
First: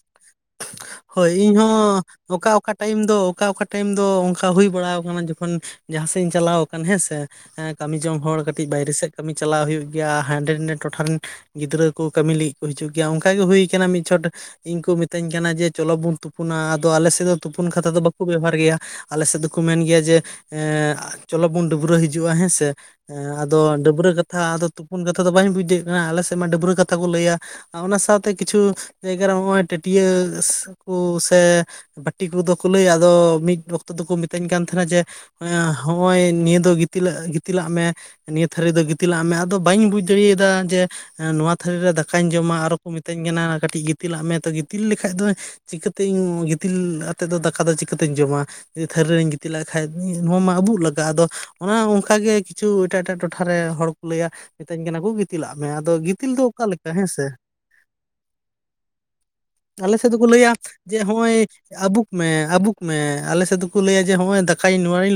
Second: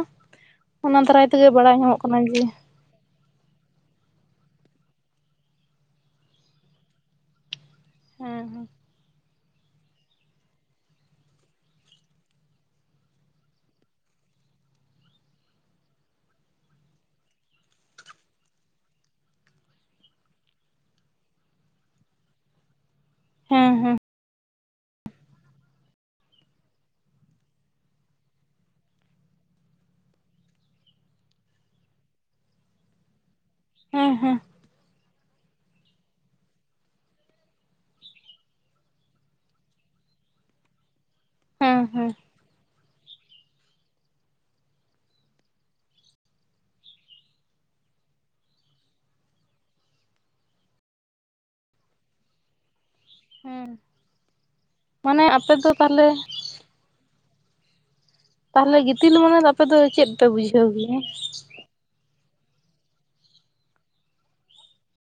S1: ᱚᱱᱟ ᱫᱟᱨᱟᱭ
S2: ᱦᱳᱭ
S1: ᱛᱮᱜᱮ ᱵᱟᱲᱟᱭ ᱧᱟᱢᱚᱜ
S2: ᱤᱧᱦᱚᱸ
S1: ᱠᱟᱱᱟ ᱡᱮ
S2: ᱚᱠᱟ ᱚᱠᱟ ᱴᱟᱭᱤᱢ ᱫᱚ ᱚᱠᱟ ᱚᱠᱟ ᱴᱟᱭᱤᱢ ᱫᱚ ᱚᱱᱠᱟ ᱦᱩᱭ ᱵᱟᱲᱟ ᱟᱠᱟᱱᱟ ᱡᱚᱠᱷᱚᱱ ᱡᱟᱦᱟᱸ ᱥᱮᱡ ᱤᱧ ᱪᱟᱞᱟᱣ ᱟᱠ ᱦᱮᱸᱥᱮ ᱠᱟᱹᱢᱤ ᱡᱚᱝ ᱦᱚᱲ
S1: ᱦᱮᱸ
S2: ᱠᱟᱹᱴᱤᱡ ᱵᱟᱭᱨᱮ ᱥᱮᱫ ᱠᱟᱹᱢᱤ ᱪᱟᱞᱟᱣ ᱦᱩᱭᱩᱜ ᱜᱮᱭᱟ ᱦᱟᱸᱰᱮ ᱱᱟᱰᱮ ᱴᱚᱴᱷᱟ ᱨᱮᱱ ᱜᱤᱫᱽᱨᱟᱹ ᱠᱚ ᱠᱟᱹᱢᱤ ᱞᱟᱹᱜᱤᱫ ᱠᱚ ᱦᱤᱡᱩᱜ ᱜᱮᱭᱟ ᱚᱱᱠᱟ ᱜᱮ ᱦᱩᱭ ᱠᱟᱱᱟ ᱢᱤᱫ ᱪᱷᱚᱴ ᱤᱧ ᱠᱚ ᱢᱤᱛᱟᱹᱧ ᱠᱟᱱᱟ ᱡᱮ ᱪᱚᱞᱚ ᱵᱚᱱ ᱛᱩᱯᱩᱱᱟ ᱟᱫᱚ ᱟᱞᱮ ᱥᱮᱫ ᱫᱚ ᱛᱩᱯᱩᱱ ᱠᱟᱛᱷᱟ ᱫᱚ ᱵᱟᱠᱚ ᱵᱮᱵᱚᱦᱟᱨ ᱜᱮᱭᱟ ᱟᱞᱮ ᱥᱮᱫ ᱫᱚᱠᱚ ᱢᱮᱱ ᱜᱮᱭᱟ ᱡᱮ ᱮ ᱪᱚᱞᱚ ᱵᱚᱱ ᱰᱟᱹᱵᱽᱨᱟᱹ ᱦᱤᱡᱩᱜᱼᱟ ᱦᱮᱸᱥ ᱦᱮᱸ
S1: ᱦᱮᱸ
S2: ᱟᱫᱚ
S1: ᱦᱮᱸ
S2: ᱰᱟᱹᱵᱽᱨᱟᱹ ᱠᱟᱛᱷᱟ ᱟᱫᱚ ᱛᱩᱯᱩᱱ ᱠᱟᱛᱷᱟ ᱫᱚ ᱵᱟᱹᱧ ᱵᱩᱡᱮᱫ ᱠᱟᱱᱟ ᱟᱞᱮ ᱥᱮᱫ ᱢᱟ ᱰᱟᱹᱵᱽᱨᱟᱹ ᱠᱟᱛᱷᱟ ᱠᱚ ᱞᱟᱹᱭᱟ ᱟᱨ ᱚᱱᱟ ᱥᱟᱶᱛᱮ ᱠᱤᱪᱷᱩ ᱡᱟᱭᱜᱟ ᱨᱮ ᱱᱚᱜᱼᱚᱭ ᱴᱟᱹᱴᱤᱭᱟᱹᱟᱹ ᱠᱚ ᱥᱮ ᱵᱟᱹᱴᱤ ᱠᱚᱫᱚ ᱠᱚ ᱞᱟᱹᱭᱟ ᱟᱫᱚ ᱢᱤᱫ ᱚᱠᱛᱚ
S1: ᱦᱮᱸ
S2: ᱫᱚᱠᱚ
S1: ᱦᱮᱸ
S2: ᱢᱤᱛᱟᱹᱧ ᱠᱟᱱ ᱛᱟᱦᱮᱸᱱᱟ ᱛᱟᱦᱮᱱᱟ ᱡᱮ ᱦᱚᱸᱜᱼᱚᱭ ᱱᱤᱭᱟᱹ ᱫᱚ ᱜᱤᱛᱤᱞ ᱜᱤᱛᱤᱞᱟᱜ ᱢᱮ ᱱᱤᱭᱟᱹ ᱛᱷᱟᱹᱨᱤ ᱫᱚ ᱜᱤᱛᱤᱞᱟᱜ ᱢᱮ ᱟᱫᱚ ᱵᱟᱹᱧ ᱵᱩᱡ ᱫᱟᱲᱮᱭᱟᱫᱟ ᱡᱮ ᱱᱚᱣᱟ ᱛᱷᱟᱹᱨᱤ
S1: ᱦᱮᱸ
S2: ᱨᱮ
S1: ᱦᱮᱸ
S2: ᱫᱟᱠᱟᱧ ᱡᱚᱢᱟ ᱟᱨᱚ ᱠᱚ ᱢᱤᱛᱟᱹᱧ ᱠᱟᱱᱟ ᱠᱟᱹᱴᱤᱡ ᱜᱤᱛᱤᱞᱟᱜ ᱢᱮ ᱛᱚ ᱜᱤᱛᱤᱞ ᱞᱮᱠᱷᱟᱡ ᱫᱚ ᱪᱤᱠᱟᱹᱛᱮᱧ ᱜᱤᱛᱤᱞ ᱟᱛᱮᱫ ᱫᱚ ᱫᱟᱠᱟ ᱫᱚ ᱪᱤᱠᱟᱹᱛᱤᱧ ᱡᱚᱢᱟ ᱛᱷᱟᱹᱨᱤ ᱨᱤᱧ ᱜᱤᱛᱤᱡ ᱞᱮᱜ ᱠᱷᱟᱱᱡ ᱱᱚᱣᱟ ᱢᱟ ᱟᱵᱩᱜ ᱞᱟᱜᱟᱜᱼᱟ ᱟᱫᱚ ᱮ ᱚᱱᱠ ᱜᱮ ᱠᱤᱪᱷᱩ ᱮᱴᱟᱜ ᱮᱴᱟᱜ ᱴᱚᱴᱷᱟ ᱴᱚᱴᱷᱟ ᱨᱮ
S1: ᱦᱮᱸ
S2: ᱦᱚᱲ ᱠᱚ ᱞᱟᱹᱭᱟ ᱢᱤᱛᱟᱹᱧ ᱠᱟᱱᱟ ᱠᱚ
S1: ᱢᱟᱱᱮ ᱟᱯᱮ
S2: ᱜᱤᱛᱤᱞᱟᱜ ᱢᱮ
S1: ᱫᱚ
S2: ᱟᱫᱚ
S1: ᱛᱟᱦᱚᱞᱮ
S2: ᱜᱤᱛᱤᱞ ᱫᱚ ᱚᱠᱟ ᱞᱮᱠᱟ ᱦᱮᱸ ᱥᱮ
S1: ᱛᱟᱦᱚᱞᱮ ᱜᱤᱛᱤᱞ ᱢᱟᱱᱮ ᱟᱯᱮ ᱫᱚ
S2: ᱟᱞᱮ
S1: ᱪᱮᱫ
S2: ᱥᱮᱫ ᱫᱚᱠᱚ
S1: ᱯᱮ
S2: ᱞᱟᱹᱭᱟ
S1: ᱵᱩᱡᱷᱟᱹᱣ
S2: ᱡᱮ
S1: ᱜᱮᱭᱟ
S2: ᱱᱚᱜᱼᱚᱭ ᱟᱵᱩᱠ ᱢᱮ ᱟᱵᱩᱠ ᱢᱮ ᱟᱞᱮ ᱥᱮᱫ ᱫᱚᱠᱚ ᱞᱟᱹᱭᱟ ᱡᱮ ᱱᱚᱜ ᱚᱭ ᱫᱟᱠᱟᱧ ᱱᱚᱣᱟᱧ ᱞ